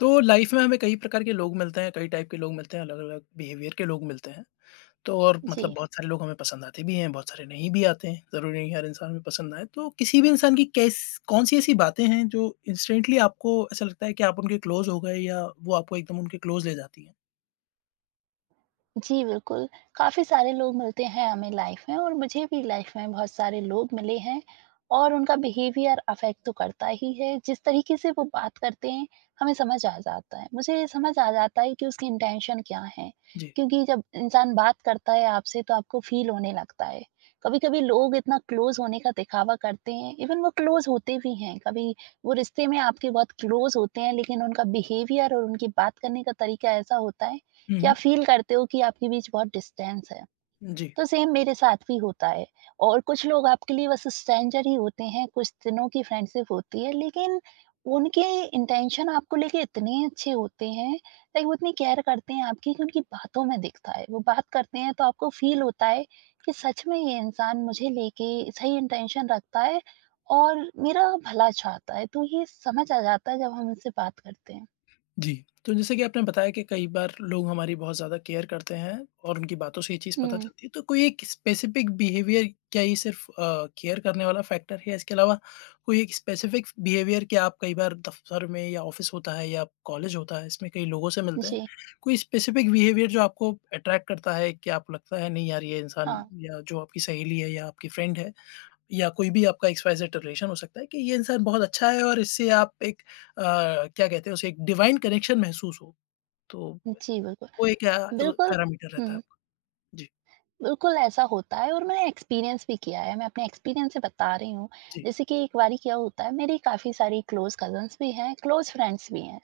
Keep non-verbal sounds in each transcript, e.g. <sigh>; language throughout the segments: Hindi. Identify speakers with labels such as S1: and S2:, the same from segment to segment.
S1: तो लाइफ में हमें कई प्रकार के लोग मिलते हैं, कई टाइप के लोग मिलते हैं, अलग-अलग बिहेवियर के लोग मिलते हैं। तो और मतलब
S2: जी,
S1: बहुत सारे लोग हमें पसंद आते भी हैं, बहुत सारे नहीं भी आते हैं। ज़रूरी नहीं हर इंसान हमें पसंद आए। तो किसी भी इंसान की कैस कौन-सी ऐसी बातें हैं जो इंस्टेंटली आपको ऐसा लगता है कि आप उनके क्लोज़ हो गए या वो आपको एकदम उनके क्लोज़ ले जाती हैं?
S2: जी, बिल्कुल। काफ़ी सारे लोग मिलते हैं हमें लाइफ़ में और मुझे भी लाइफ़ में बहुत सारे लोग मिले हैं, और उनका बिहेवियर अफ़ेक्ट तो करता ही है। जिस तरीके से वो बात करते हैं, हमें समझ आ जाता है। मुझे ये समझ आ जाता है कि उसकी इंटेंशन क्या है,
S1: जी।
S2: क्योंकि जब इंसान बात करता है आपसे तो आपको फ़ील होने लगता है। कभी-कभी लोग इतना क्लोज़ होने का दिखावा करते हैं, इवन वो क्लोज़ होते भी हैं। कभी वो रिश्ते में आपके बहुत क्लोज़ होते हैं, लेकिन उनका बिहेवियर और उनकी बात करने का तरीका ऐसा होता है,
S1: हुँ,
S2: या
S1: हुँ।
S2: फ़ील करते हो कि आपके बीच बहुत डिस्टेंस है।
S1: जी।
S2: तो सेम मेरे साथ भी होता है, और कुछ लोग आपके लिए बस स्ट्रेंजर ही होते हैं, कुछ दिनों की फ्रेंडशिप होती है, लेकिन उनके इंटेंशन आपको लेके इतने अच्छे होते हैं, लाइक वो इतनी केयर करते हैं आपकी कि उनकी बातों में दिखता है। वो बात करते हैं तो आपको फ़ील होता है कि सच में ये इंसान मुझे लेके सही इंटेंशन रखता है और मेरा भला चाहता है। तो ये समझ आ जाता है जब हम उनसे बात करते हैं।
S1: जी, तो जैसे कि आपने बताया कि कई बार लोग हमारी बहुत ज़्यादा केयर करते हैं और उनकी बातों से ये चीज़ पता
S2: हुँ,
S1: चलती है, तो कोई एक स्पेसिफ़िक बिहेवियर क्या ये सिर्फ़ केयर करने वाला फैक्टर है? इसके अलावा कोई एक स्पेसिफ़िक बिहेवियर क्या आप कई बार दफ़्तर में या ऑफ़िस होता है या कॉलेज होता है, इसमें कई लोगों से मिलते हैं,
S2: जी।
S1: कोई स्पेसिफ़िक बिहेवियर जो आपको अट्रैक्ट करता है, कि आपको लगता है नहीं यार ये इंसान
S2: हाँ,
S1: या जो आपकी सहेली है या आपकी फ्रेंड है, या कोई भी आपका एक्स-वाई-ज़ेड रिलेशन हो सकता है कि ये इंसान बहुत अच्छा है और इससे आप एक अ, क्या कहते हैं उसे एक डिवाइन कनेक्शन महसूस हो। तो
S2: जी बिल्कुल।
S1: वो एक
S2: बिल्कुल।
S1: पैरामीटर रहता है
S2: हुँ,
S1: आपका। जी,
S2: बिल्कुल ऐसा होता है और मैंने एक्सपीरियंस भी किया है। मैं अपने एक्सपीरियंस से बता रही हूँ।
S1: जी।
S2: जैसे कि एक बारी क्या होता है, मेरी काफ़ी सारी क्लोज़ कज़िन्स भी हैं, क्लोज़ फ्रेंड्स भी हैं।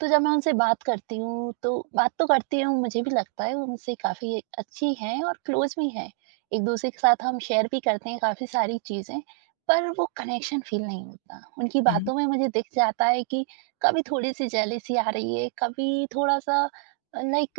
S2: तो जब मैं उनसे बात करती हूँ, तो बात तो करती हूँ, मुझे भी लगता है वो मुझसे काफ़ी अच्छी हैं और क्लोज़ भी हैं। एक-दूसरे के साथ हम शेयर भी करते हैं काफ़ी सारी चीज़ें, पर वो कनेक्शन फ़ील नहीं होता। उनकी
S1: हुँ, हुँ।
S2: बातों में मुझे दिख जाता है कि कभी थोड़ी-सी जेलसी आ रही है, कभी थोड़ा-सा लाइक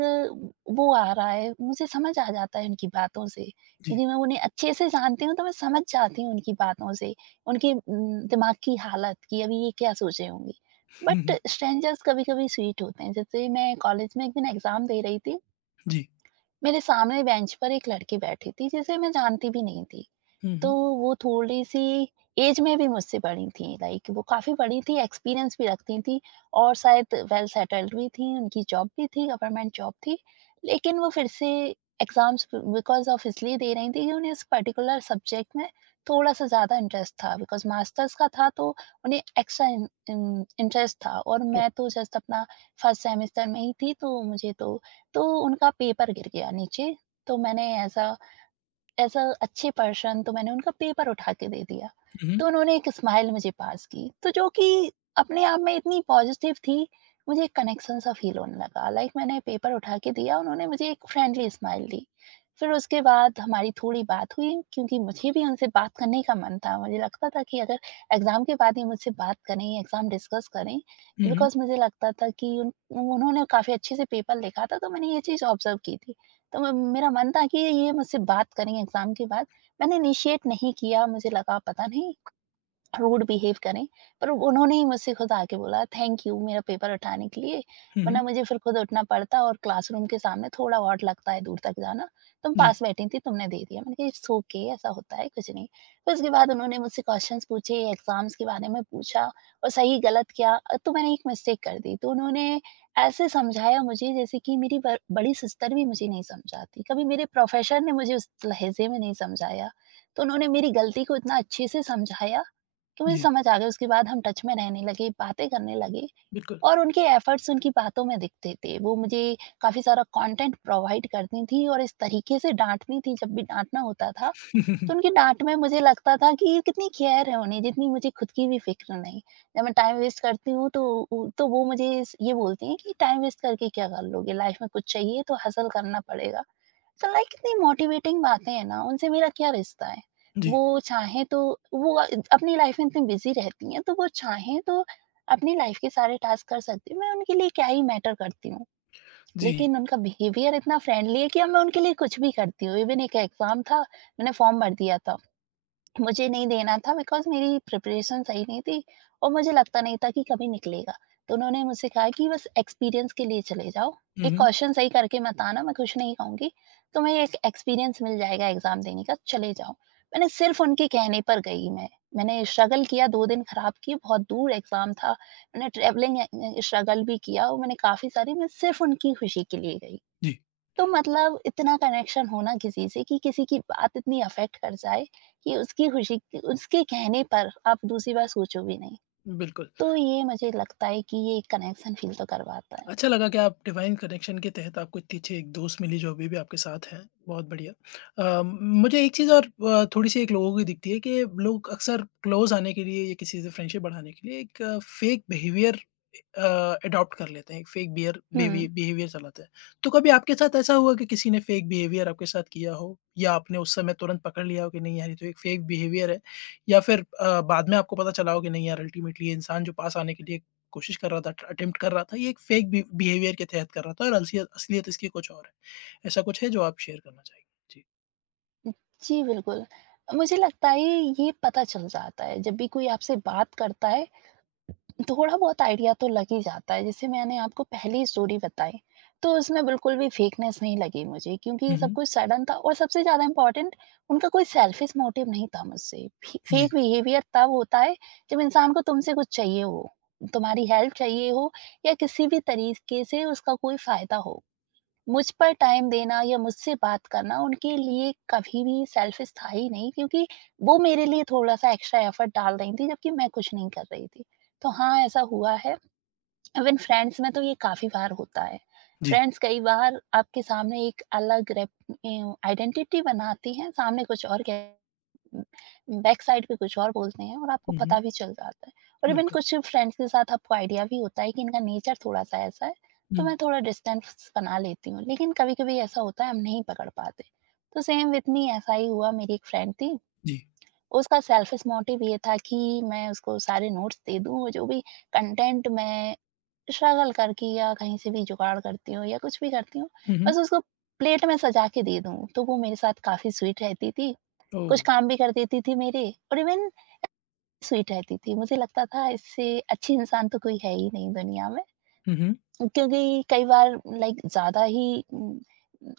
S2: वो आ रहा है। मुझे समझ आ जाता है उनकी बातों से,
S1: जी।
S2: क्योंकि मैं उन्हें अच्छे से जानती हूँ, तो मैं समझ जाती हूँ उनकी बातों से, उनके दिमाग की हालत कि अभी ये क्या सोचे होंगे।
S1: हुँ,
S2: बट
S1: हुँ।
S2: स्ट्रेंजर्स कभी-कभी स्वीट होते हैं। जैसे मैं कॉलेज में एक दिन एग्ज़ाम दे रही थी,
S1: जी।
S2: मेरे सामने बेंच पर एक लड़की बैठी थी जिसे मैं जानती भी नहीं थी।
S1: हुँ,
S2: तो
S1: हुँ।
S2: वो थोड़ी-सी ऐज में भी मुझसे बड़ी थीं, लाइक वो काफ़ी बड़ी थीं, एक्सपीरियंस भी रखती थीं और शायद वेल सेटल्ड भी थीं, उनकी जॉब भी थी, गवर्नमेंट जॉब थी। लेकिन वो फिर से एग्ज़ाम्स बिकॉज़ ऑफ इसलिए दे रही थीं कि उन्हें इस पर्टिकुलर सब्जेक्ट में थोड़ा-सा ज़्यादा इंटरेस्ट था, बिकॉज़ मास्टर्स का था, तो उन्हें एक्स्ट्रा इन इन इंटरेस्ट था, और मैं तो जस्ट अपना फर्स्ट सेमेस्टर में ही थी, तो मुझे तो उनका पेपर गिर गया नीचे, तो मैंने एज़ अ अच्छे पर्सन तो मैंने उनका पेपर उठा के दे दिया।
S1: हुँ, हुँ।
S2: तो उन्होंने एक स्माइल मुझे पास की, तो जो कि अपने आप में इतनी पॉज़िटिव थी, मुझे एक कनेक्शन सा फ़ील होने लगा। लाइक मैंने पेपर उठा के दिया, उन्होंने मुझे एक फ्रेंडली स्माइल दी। फिर उसके बाद हमारी थोड़ी बात हुई, क्योंकि मुझे भी उनसे बात करने का मन था। मुझे लगता था कि अगर एग्ज़ाम के बाद ये मुझसे बात करें, एग्ज़ाम डिस्कस करें,
S1: हुँ, हुँ।
S2: बिकॉज़ मुझे लगता था कि उन उन्होंने काफ़ी अच्छे से पेपर लिखा था, तो मैंने ये चीज़ ऑब्ज़र्व की थी। तो म मेरा मन था कि ये मुझसे बात करेंगे एग्ज़ाम के बाद। मैंने इनिशिएट नहीं किया, मुझे लगा पता नहीं, रूड बिहेव करें, पर उन्होंने ही मुझसे खुद आके बोला थैंक यू मेरा पेपर उठाने के लिए,
S1: हुँ,
S2: वरना
S1: हुँ।
S2: मुझे फिर खुद उठना पड़ता और क्लासरूम के सामने थोड़ा बहुत लगता है दूर तक जाना, तुम
S1: जी,
S2: पास बैठी थी तुमने दे दिया। मैंने कहा इट्स ओके, ऐसा होता है कुछ नहीं। फिर उसके बाद उन्होंने मुझसे क्वेश्चंस पूछे, एग्ज़ाम्स के बारे में पूछा और सही गलत क्या तो मैंने एक मिस्टेक कर दी, तो उन्होंने ऐसे समझाया मुझे जैसे कि मेरी ब बड़ी सिस्टर भी मुझे नहीं समझाती, कभी मेरे प्रोफ़ेसर ने मुझे उस लहज़े में नहीं समझाया, तो उन्होंने मेरी गलती को इतना अच्छे से समझाया। तो मुझे
S1: जी।
S2: समझ आ गया, उसके बाद हम टच में रहने लगे, बातें करने लगे।
S1: बिल्कुल।
S2: और उनके एफर्ट्स उनकी बातों में दिखते थे। वो मुझे काफ़ी सारा कंटेंट प्रोवाइड करती थी और इस तरीके से डाँटती थी जब भी डाँटना होता था, तो उनकी
S1: <laughs>
S2: डाँट में मुझे लगता था कि ये कितनी केयर है उन्हें, जितनी मुझे खुद की भी फ़िक्र नहीं। जब मैं टाइम वेस्ट करती हूँ तो उ तो वो मुझे स ये बोलती हैं कि टाइम वेस्ट करके क्या कर लोगे? लाइफ़ में कुछ चाहिए तो हसल करना पड़ेगा। तो लाइक इतनी मोटिवेटिंग बातें हैं ना, उनसे मेरा क्या रिश्ता है? वो
S1: जी,
S2: चाहें तो, वो अपनी लाइफ़ में इतनी बिज़ी रहती हैं, तो वो चाहें तो अपनी लाइफ़ के सारे टास्क कर सकती हैं, मैं उनके लिए क्या ही मैटर करती हूँ।
S1: जी।
S2: लेकिन उनका बिहेवियर इतना फ्रेंडली है कि अब मैं उनके लिए कुछ भी करती हूँ, इवन एक एग्ज़ाम था, मैंने फ़ॉर्म भर दिया था। मुझे नहीं देना था बिकॉज़ मेरी प्रिपरेशन सही नहीं थी और मुझे लगता नहीं था कि कभी निकलेगा। तो उन्होंने मुझसे कहा कि बस एक्सपीरियंस के लिए चले जाओ,
S1: हुँ,
S2: एक
S1: हुँ।
S2: क्वेश्चन सही करके मत आना, मैं कुछ नहीं कहूँगी, तुम्हें एक एक्सपीरियंस मिल जाएगा एग्ज़ाम देने का, चले जाओ। मैंने सिर्फ़ उनके कहने पर गई मैं। मैंने स्ट्रगल किया, 2 दिन ख़राब किए, बहुत दूर एग्ज़ाम था। मैंने ट्रैवलिंग स्ट्रगल भी किया, और मैंने काफ़ी सारी, मैं सिर्फ़ उनकी खुशी के लिए गई।
S1: जी।
S2: तो मतलब इतना कनेक्शन होना किसी से, कि किसी की बात इतनी अफ़ेक्ट कर जाए कि उसकी खुशी, उसके कहने पर आप दूसरी बार सोचो भी नहीं।
S1: बिल्कुल।
S2: तो ये मुझे लगता है कि ये कनेक्शन फ़ील तो करवाता है।
S1: अच्छा लगा कि आप डिवाइन कनेक्शन के तहत आपको इतनी अच्छी एक दोस्त मिली जो अभी भी आपके साथ हैं, बहुत बढ़िया। मुझे एक चीज़ और थोड़ी-सी एक लोगों की दिखती है कि लोग अक्सर क्लोज़ आने के लिए या किसी से फ्रेंडशिप बढ़ाने के लिए एक फेक बिहेवियर अडॉप्ट कर लेते हैं, एक फेक बियर बिहेवि
S2: हुँ,
S1: बिहेवियर चलाते हैं। तो कभी आपके साथ ऐसा हुआ कि किसी ने फेक बिहेवियर आपके साथ किया हो या आपने उस समय तुरंत पकड़ लिया हो कि नहीं यार ये तो एक फेक बिहेवियर है या फिर बाद में आपको पता चला हो कि नहीं यार अल्टीमेटली ये इंसान जो पास आने के लिए कोशिश कर रहा था, ट अटेम्प्ट कर रहा था, ये एक फेक बि बिहेवियर के तहत कर रहा था और असलियत असलियत इसकी कुछ और है। ऐसा कुछ है जो आप शेयर करना चाहेंगे? जी।
S2: जी बिल्कुल। मुझे लगता है ये पता चल जाता है, जब भी कोई आपसे बात करता है थोड़ा बहुत आइडिया तो लग ही जाता है। जैसे मैंने आपको पहली स्टोरी बताई, तो उसमें बिल्कुल भी फेकनेस नहीं लगी मुझे, क्योंकि
S1: हुँ,
S2: सब
S1: हुँ।
S2: कुछ सडन था और सबसे ज़्यादा इम्पोर्टेंट उनका कोई सेल्फिश मोटिव नहीं था मुझसे। फे
S1: जी,
S2: फेक बिहेवियर तब होता है जब इंसान को तुमसे कुछ चाहिए हो, तुम्हारी हेल्प चाहिए हो, या किसी भी तरीके से उसका कोई फ़ायदा हो। मुझ पर टाइम देना या मुझसे बात करना उनके लिए कभी भी सेल्फिश था ही नहीं, क्योंकि वो मेरे लिए थोड़ा-सा एक्स्ट्रा एफर्ट डाल रही थीं, जबकि मैं कुछ नहीं कर रही थी। तो हाँ, ऐसा हुआ है। इवन फ्रेंड्स में तो ये काफ़ी बार होता है।
S1: जी।
S2: फ्रेंड्स कई बार आपके सामने एक अलग आइडेंटिटी बनाती हैं, सामने कुछ और कह बैक साइड पे कुछ और बोलते हैं, और आपको
S1: हुँ,
S2: पता
S1: हुँ।
S2: भी चल जाता है। और इवन
S1: बिल्कुल।
S2: कुछ फ्रेंड्स के साथ आपको आइडिया भी होता है कि इनका नेचर थोड़ा सा ऐसा है,
S1: हुँ।
S2: तो मैं थोड़ा डिस्टेंस बना लेती हूँ, लेकिन कभी कभी ऐसा होता है हम नहीं पकड़ पाते। तो सेम विथ मी ऐसा ही हुआ, मेरी एक फ्रेंड थी।
S1: जी।
S2: उसका सेल्फिश मोटिव ये था कि मैं उसको सारे नोट्स दे दूँ, जो भी कंटेंट मैं स्ट्रगल करके या कहीं से भी जुगाड़ करती हूँ या कुछ भी करती हूँ,
S1: हुँ, हुँ।
S2: बस उसको प्लेट में सजा के दे दूँ, तो वो मेरे साथ काफ़ी स्वीट रहती थी,
S1: ओह!
S2: कुछ काम भी कर देती थी मेरे, और इवन स्वीट रहती थी। मुझे लगता था इससे अच्छी इंसान तो कोई है ही नहीं दुनिया में।
S1: हुँ, हुँ।
S2: क्योंकि कई बार लाइक ज़्यादा ही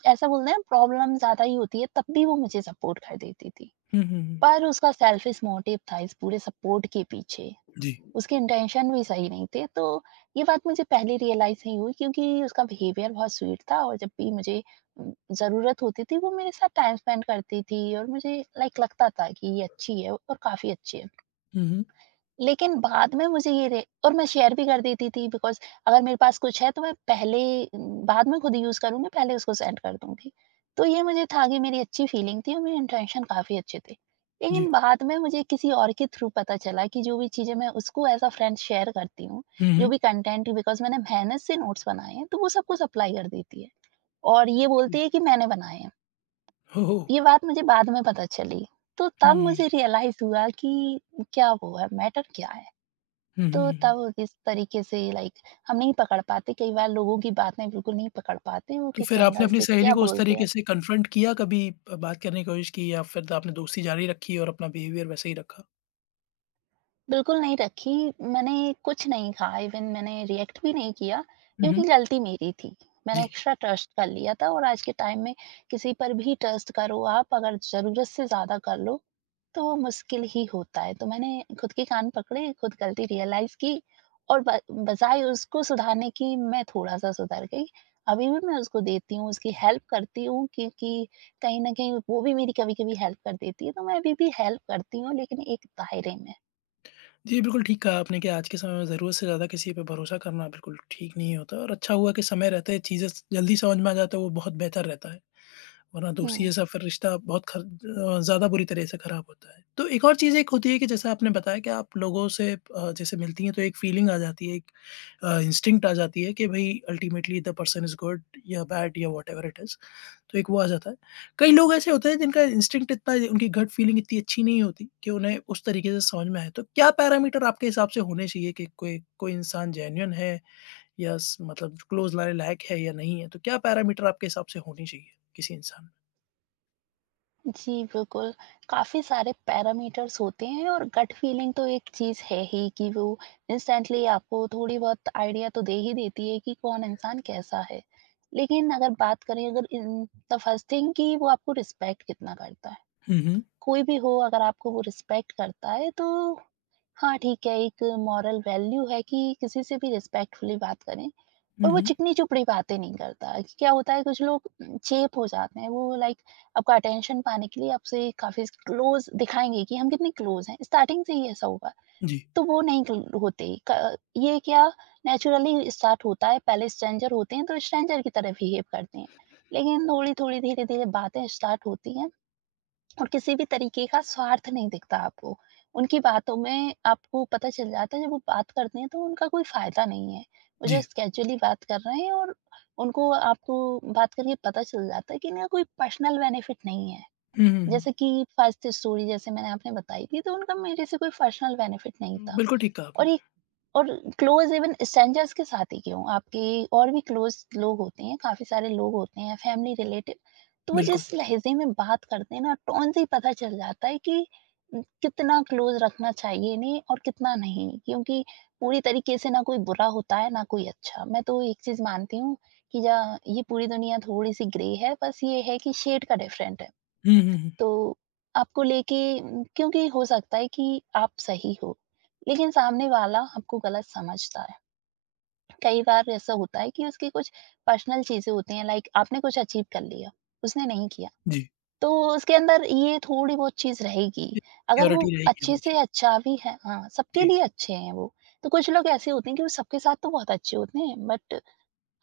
S2: ऐसा बोलते हैं ना, प्रॉब्लम ज़्यादा ही होती है, तब भी वो मुझे सपोर्ट कर देती थी।
S1: हुँ, हुँ, हुँ।
S2: पर उसका सेल्फिश मोटिव था इस पूरे सपोर्ट के पीछे।
S1: जी।
S2: उसकी इंटेंशन भी सही नहीं थे। तो ये बात मुझे पहले रियलाइज़ नहीं हुई, क्योंकि उसका बिहेवियर बहुत स्वीट था, और जब भी मुझे उम, ज़रूरत होती थी वो मेरे साथ टाइम स्पेंड करती थी और मुझे लाइक लगता था कि ये अच्छी है और काफ़ी अच्छी है।
S1: हुँ, हुँ।
S2: लेकिन बाद में मुझे ये रे और मैं शेयर भी कर देती थी बिकॉज़ अगर मेरे पास कुछ है तो मैं पहले न, बाद में खुद यूज़ करूँगी, पहले उसको सेंड कर दूँगी। तो ये मुझे था कि मेरी अच्छी फीलिंग थी और मेरे इंटेंशन काफ़ी अच्छे थे।
S1: जी।
S2: लेकिन बाद में मुझे किसी और के थ्रू पता चला कि जो भी चीज़ें मैं उसको एज़ अ फ्रेंड शेयर करती हूँ,
S1: हुँ,
S2: जो
S1: हुँ।
S2: भी कंटेंट बिकॉज़ मैंने मेहनत से नोट्स बनाए हैं, तो वो सबको सप्लाई कर देती है और ये
S1: जी।
S2: बोलती है कि मैंने बनाए हैं।
S1: ओह!
S2: ये बात मुझे बाद में पता चली। तो तब
S1: हुँ।
S2: मुझे रियलाइज़ हुआ कि क्या वो है, मैटर क्या है?
S1: हुँ, हुँ,
S2: तो
S1: हुँ, हुँ।
S2: तब इस तरीके से लाइक हम नहीं पकड़ पाते, कई बार लोगों की बातें बिल्कुल नहीं पकड़ पाते, वो
S1: तो
S2: किस
S1: फिर आपने
S2: एंगल
S1: अपनी
S2: से
S1: सहेली
S2: क्या
S1: को उस
S2: बोलते
S1: तरीके
S2: हैं।
S1: से कन्फ्रंट किया कभी, बात करने की कोशिश की या फिर आपने दोस्ती जारी रखी और अपना बिहेवियर वैसे ही रखा?
S2: बिल्कुल नहीं रखी, मैंने कुछ नहीं कहा, इवन मैंने रिएक्ट भी नहीं किया,
S1: हुँ,
S2: क्योंकि
S1: हुँ।
S2: गलती मेरी थी। मैंने
S1: जी।
S2: एक्स्ट्रा ट्रस्ट कर लिया था और आज के टाइम में किसी पर भी ट्रस्ट करो, आप अगर ज़रूरत से ज़्यादा कर लो, तो वो मुश्किल ही होता है। तो मैंने खुद के कान पकड़े, खुद गलती रियलाइज़ की और ब बजाए उसको सुधारने की मैं थोड़ा-सा सुधर गई। अभी भी मैं उसको देती हूँ, उसकी हेल्प करती हूँ क्योंकि कहीं न कहीं वो भी मेरी कभी-कभी हेल्प कर देती है, तो मैं अभी भी हेल्प करती हूँ लेकिन एक दायरे में।
S1: जी, बिल्कुल ठीक कहा आपने कि आज के समय में ज़रूरत से ज़्यादा किसी पे भरोसा करना बिल्कुल ठीक नहीं होता और अच्छा हुआ कि समय रहते चीज़ें स जल्दी समझ में आ जाता है, वो बहुत बेहतर रहता है। वरना दोस्ती
S2: हुँ।
S1: जैसा फिर रिश्ता बहुत ज़्यादा बुरी तरह से खराब होता है। तो एक और चीज़ एक होती है कि जैसे आपने बताया कि आप लोगों से जैसे मिलती हैं तो एक फ़ीलिंग आ जाती है, एक इंस्टिंक्ट आ जाती है कि भई ultimately the person is good या बैड या व्हाटएवर इट इज़। तो एक वो आ जाता है। कई लोग ऐसे होते हैं जिनका इंस्टिंक्ट इतना उनकी गट फीलिंग इतनी अच्छी नहीं होती कि उन्हें उस तरीके से समझ में आए। तो क्या पैरामीटर आपके हिसाब से होने चाहिए कि कोई कोई इंसान जेन्युइन है या स मतलब क्लोज़ लाने लायक है या नहीं है? तो क्या पैरामीटर आपके हिसाब से होने चाहिए किसी इंसान में?
S2: जी, बिल्कुल। काफ़ी सारे पैरामीटर्स होते हैं और गट फीलिंग तो एक चीज़ है ही कि वो इंस्टेंटली आपको थोड़ी-बहुत आइडिया तो दे ही देती है कि कौन इंसान कैसा है। लेकिन अगर बात करें, अगर इन द फर्स्ट थिंग कि वो आपको रिस्पेक्ट कितना करता है।
S1: हुँ, हुँ।
S2: कोई भी हो, अगर आपको वो रिस्पेक्ट करता है तो हाँ, ठीक है, एक मॉरल वैल्यू है कि किसी से भी रिस्पेक्टफुली बात करें
S1: हुँ,
S2: और वो
S1: हुँ।
S2: चिकनी-चुपड़ी बातें नहीं करता। कि क्या होता है, कुछ लोग चेप हो जाते हैं, वो लाइक आपका अटेंशन पाने के लिए आपसे काफ़ी क्लोज़ दिखाएँगे कि हम कितने क्लोज़ हैं। स्टार्टिंग से ही ऐसा होगा,
S1: जी,
S2: तो वो नहीं क्ल होते। क ये क्या नेचुरली स्टार्ट होता है, पहले स्ट्रेंजर होते हैं, तो स्ट्रेंजर की तरह बिहेव करते हैं। लेकिन थोड़ी-थोड़ी, धीरे-धीरे बातें स्टार्ट होती हैं और किसी भी तरीके का स्वार्थ नहीं दिखता आपको। उनकी बातों में आपको पता चल जाता है, जब वो बात करते हैं तो उनका कोई फ़ायदा नहीं है। वो
S1: जी।
S2: जस्ट कैज़ुअली बात कर रहे हैं और उनको आपको बात करके पता चल जाता है कि इनका कोई पर्सनल बेनिफिट नहीं है।
S1: हुँ, हुँ, हुँ।
S2: जैसे कि फर्स्ट स्टोरी जैसे मैंने आपने बताई थी, तो उनका मेरे से कोई पर्सनल बेनिफिट नहीं था।
S1: बिल्कुल ठीक कहा
S2: और
S1: आपने।
S2: ये और क्लोज इवन स्ट्रेंजर्स के साथ ही क्यों, आपके और भी क्लोज लोग होते हैं, काफ़ी सारे लोग होते हैं, फैमिली रिलेटिव, तो वो
S1: बिल्कुल।
S2: जिस लहज़े में बात करते हैं ना, टोन से ही पता चल जाता है कि कितना क्लोज रखना चाहिए इन्हें और कितना नहीं। क्योंकि पूरी तरीके से ना कोई बुरा होता है, ना कोई अच्छा। मैं तो एक चीज़ मानती हूँ कि जा ये पूरी दुनिया थोड़ी-सी ग्रे है, बस ये है कि शेड का डिफरेंट है।
S1: हुँ, हुँ, हुँ।
S2: तो आपको लेके क्योंकि हो सकता है कि आप सही हो, लेकिन सामने वाला आपको गलत समझता है। कई बार ऐसा होता है कि उसकी कुछ पर्सनल चीज़ें होती हैं, लाइक आपने कुछ अचीव कर लिया, उसने नहीं किया।
S1: जी।
S2: तो उसके अंदर ये थोड़ी बहुत चीज़ रहेगी। अगर वो
S1: सिक्योरिटी रहेगी
S2: अच्छे से
S1: हमेशा।
S2: अच्छा भी है, हाँ, सबके
S1: जी।
S2: लिए अच्छे हैं वो। तो कुछ लोग ऐसे होते हैं कि वो सबके साथ तो बहुत अच्छे होते हैं, बट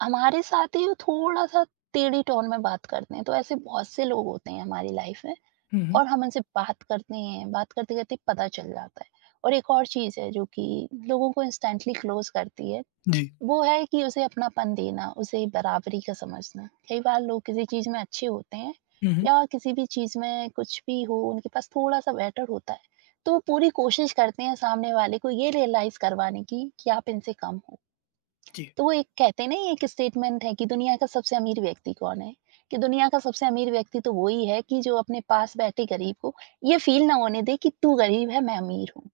S2: हमारे साथ ही वो थोड़ा-सा टेढ़ी टोन में बात करते हैं। तो ऐसे बहुत से लोग होते हैं हमारी लाइफ में।
S1: हुँ, हुँ।
S2: और हम उनसे बात करते हैं, बात करते-करते पता चल जाता है। और एक और चीज़ है जो कि लोगों को इंस्टेंटली क्लोज़ करती है,
S1: जी।
S2: वो है कि उसे अपनापन देना, उसे बराबरी का समझना। कई बार लोग किसी चीज़ में अच्छे होते हैं
S1: हुँ, हुँ।
S2: या किसी भी चीज़ में कुछ भी हो, उनके पास थोड़ा-सा बेटर होता है, तो वो पूरी कोशिश करते हैं सामने वाले को ये रियलाइज़ करवाने की कि आप इनसे कम हो।
S1: जी,
S2: तो वो एक कहते हैं ना, ये एक स्टेटमेंट है कि दुनिया का सबसे अमीर व्यक्ति कौन है? कि दुनिया का सबसे अमीर व्यक्ति तो वो ही है कि जो अपने पास बैठे गरीब को ये फ़ील ना होने दे कि तू गरीब है, मैं अमीर हूँ।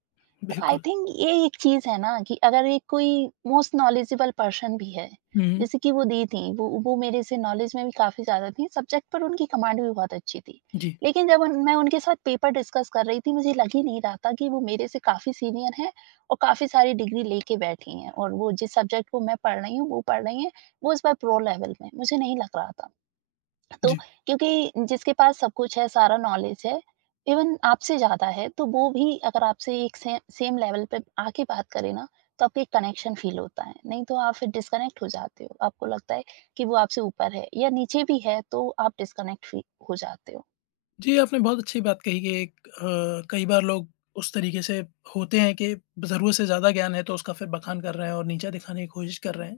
S2: तो आई
S1: बिल्कुल।
S2: थिंक ये एक चीज है ना कि अगर एक कोई मोस्ट नॉलेजेबल पर्सन भी है,
S1: हुँ, हुँ।
S2: जैसे कि वो दी थी, वो मेरे से नॉलेज में भी काफी ज्यादा थी, सब्जेक्ट पर उनकी कमांड भी बहुत अच्छी थी,
S1: जी।
S2: लेकिन जब मैं उनके साथ पेपर डिस्कस कर रही थी, मुझे लग ही नहीं रहा था कि वो मेरे से काफी सीनियर हैं और काफी सारी डिग्री लेके बैठी हैं और वो जिस सब्जेक्ट को मैं पढ़ रही हूँ वो पढ़ रही हैं। वो इस बार प्रो लेवल में मुझे नहीं लग रहा था, तो
S1: जी।
S2: क्योंकि जिसके पास सब कुछ है, सारा नॉलेज है, इवन आपसे ज़्यादा है, तो वो भी अगर आपसे एक से सेम लेवल पे आके बात करे ना, तो आपको एक कनेक्शन फ़ील होता है, नहीं तो आप फिर डिस्कनेक्ट हो जाते हो। आपको लगता है कि वो आपसे ऊपर है या नीचे भी है, तो आप डिस्कनेक्ट फ़ी हो जाते हो।
S1: जी, आपने बहुत अच्छी बात कही कि एक कई बार लोग उस तरीके से होते हैं कि ज़रूरत से ज़्यादा ज्ञान है तो उसका फिर बखान कर रहे हैं और नीचा दिखाने की कोशिश कर रहे हैं।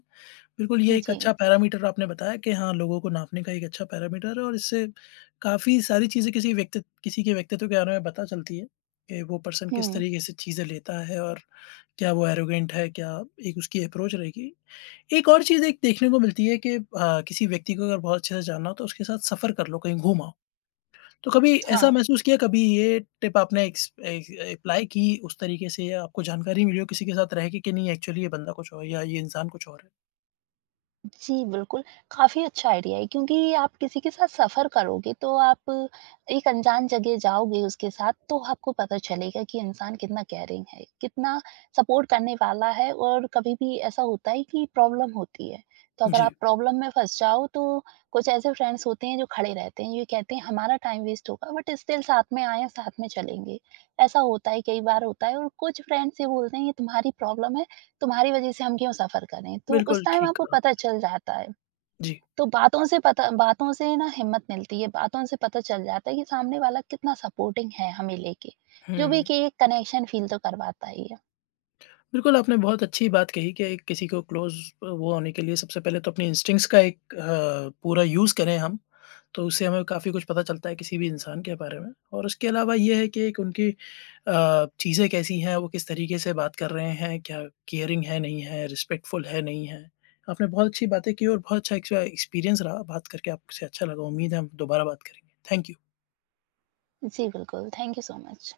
S1: बिल्कुल ये एक
S2: जी।
S1: अच्छा पैरामीटर आपने बताया कि हाँ, लोगों को नापने का एक अच्छा पैरामीटर है और इससे काफ़ी सारी चीज़ें किसी व्यक्ति किसी के व्यक्तित्व के बारे में पता चलती है कि वो पर्सन किस
S2: हुँ,
S1: तरीके से चीज़ें लेता है और क्या वो एरोगेंट है, क्या एक उसकी अप्रोच रहेगी। एक और चीज़ एक देखने को मिलती है कि किसी व्यक्ति को अगर बहुत अच्छे से जानना हो तो उसके साथ सफ़र कर लो, कहीं घूम आओ। तो कभी ऐसा
S2: हाँ।
S1: महसूस किया कभी ये टिप आपने एक्स ए अप्लाई की उस तरीके से या आपको जानकारी मिली हो किसी के साथ रह के कि नहीं एक्चुअली ये बंदा कुछ और है या ये इंसान कुछ और है?
S2: जी, बिल्कुल, काफ़ी अच्छा आइडिया है क्योंकि आप किसी के साथ सफ़र करोगे तो आप एक अनजान जगह जाओगे उसके साथ, तो आपको पता चलेगा कि इंसान कितना केयरिंग है, कितना सपोर्ट करने वाला है और कभी भी ऐसा होता है कि प्रॉब्लम होती है। तो अगर आप
S1: जी,
S2: प्रॉब्लम में फँस जाओ तो कुछ ऐसे फ्रेंड्स होते हैं जो खड़े रहते हैं, ये कहते हैं हमारा टाइम वेस्ट होगा बट स्टिल साथ में आए हैं, साथ में चलेंगे। ऐसा होता है, कई बार होता है और कुछ फ्रेंड्स ये बोलते हैं ये तुम्हारी प्रॉब्लम है, तुम्हारी वजह से हम क्यों सफ़र करें? तो उस
S1: बिल्कुल
S2: टाइम
S1: ठीक
S2: आपको
S1: कहा।
S2: पता चल जाता है।
S1: जी,
S2: तो बातों से ना हिम्मत मिलती है, बातों से पता चल जाता है कि सामने वाला कितना सपोर्टिंग है हमें लेके, जो भी
S1: हुँ।
S2: कि एक कनेक्शन फ़ील तो करवाता ही है।
S1: बिल्कुल आपने बहुत अच्छी बात कही कि किसी को क्लोज़ वो होने के लिए सबसे पहले तो अपने इंस्टिंक्ट्स का एक पूरा यूज़ करें हम, तो उससे हमें काफ़ी कुछ पता चलता है किसी भी इंसान के बारे में और उसके अलावा ये है कि एक उनकी चीज़ें कैसी हैं, वो किस तरीके से बात कर रहे हैं, क्या केयरिंग है, नहीं है, रिस्पेक्टफुल है, नहीं है। आपने बहुत अच्छी बातें की और बहुत अच्छा एक्सपीरियंस रहा, बात करके आपसे अच्छा लगा। उम्मीद है हम दोबारा बात करेंगे। Thank you.
S2: जी, बिल्कुल। Thank you so much.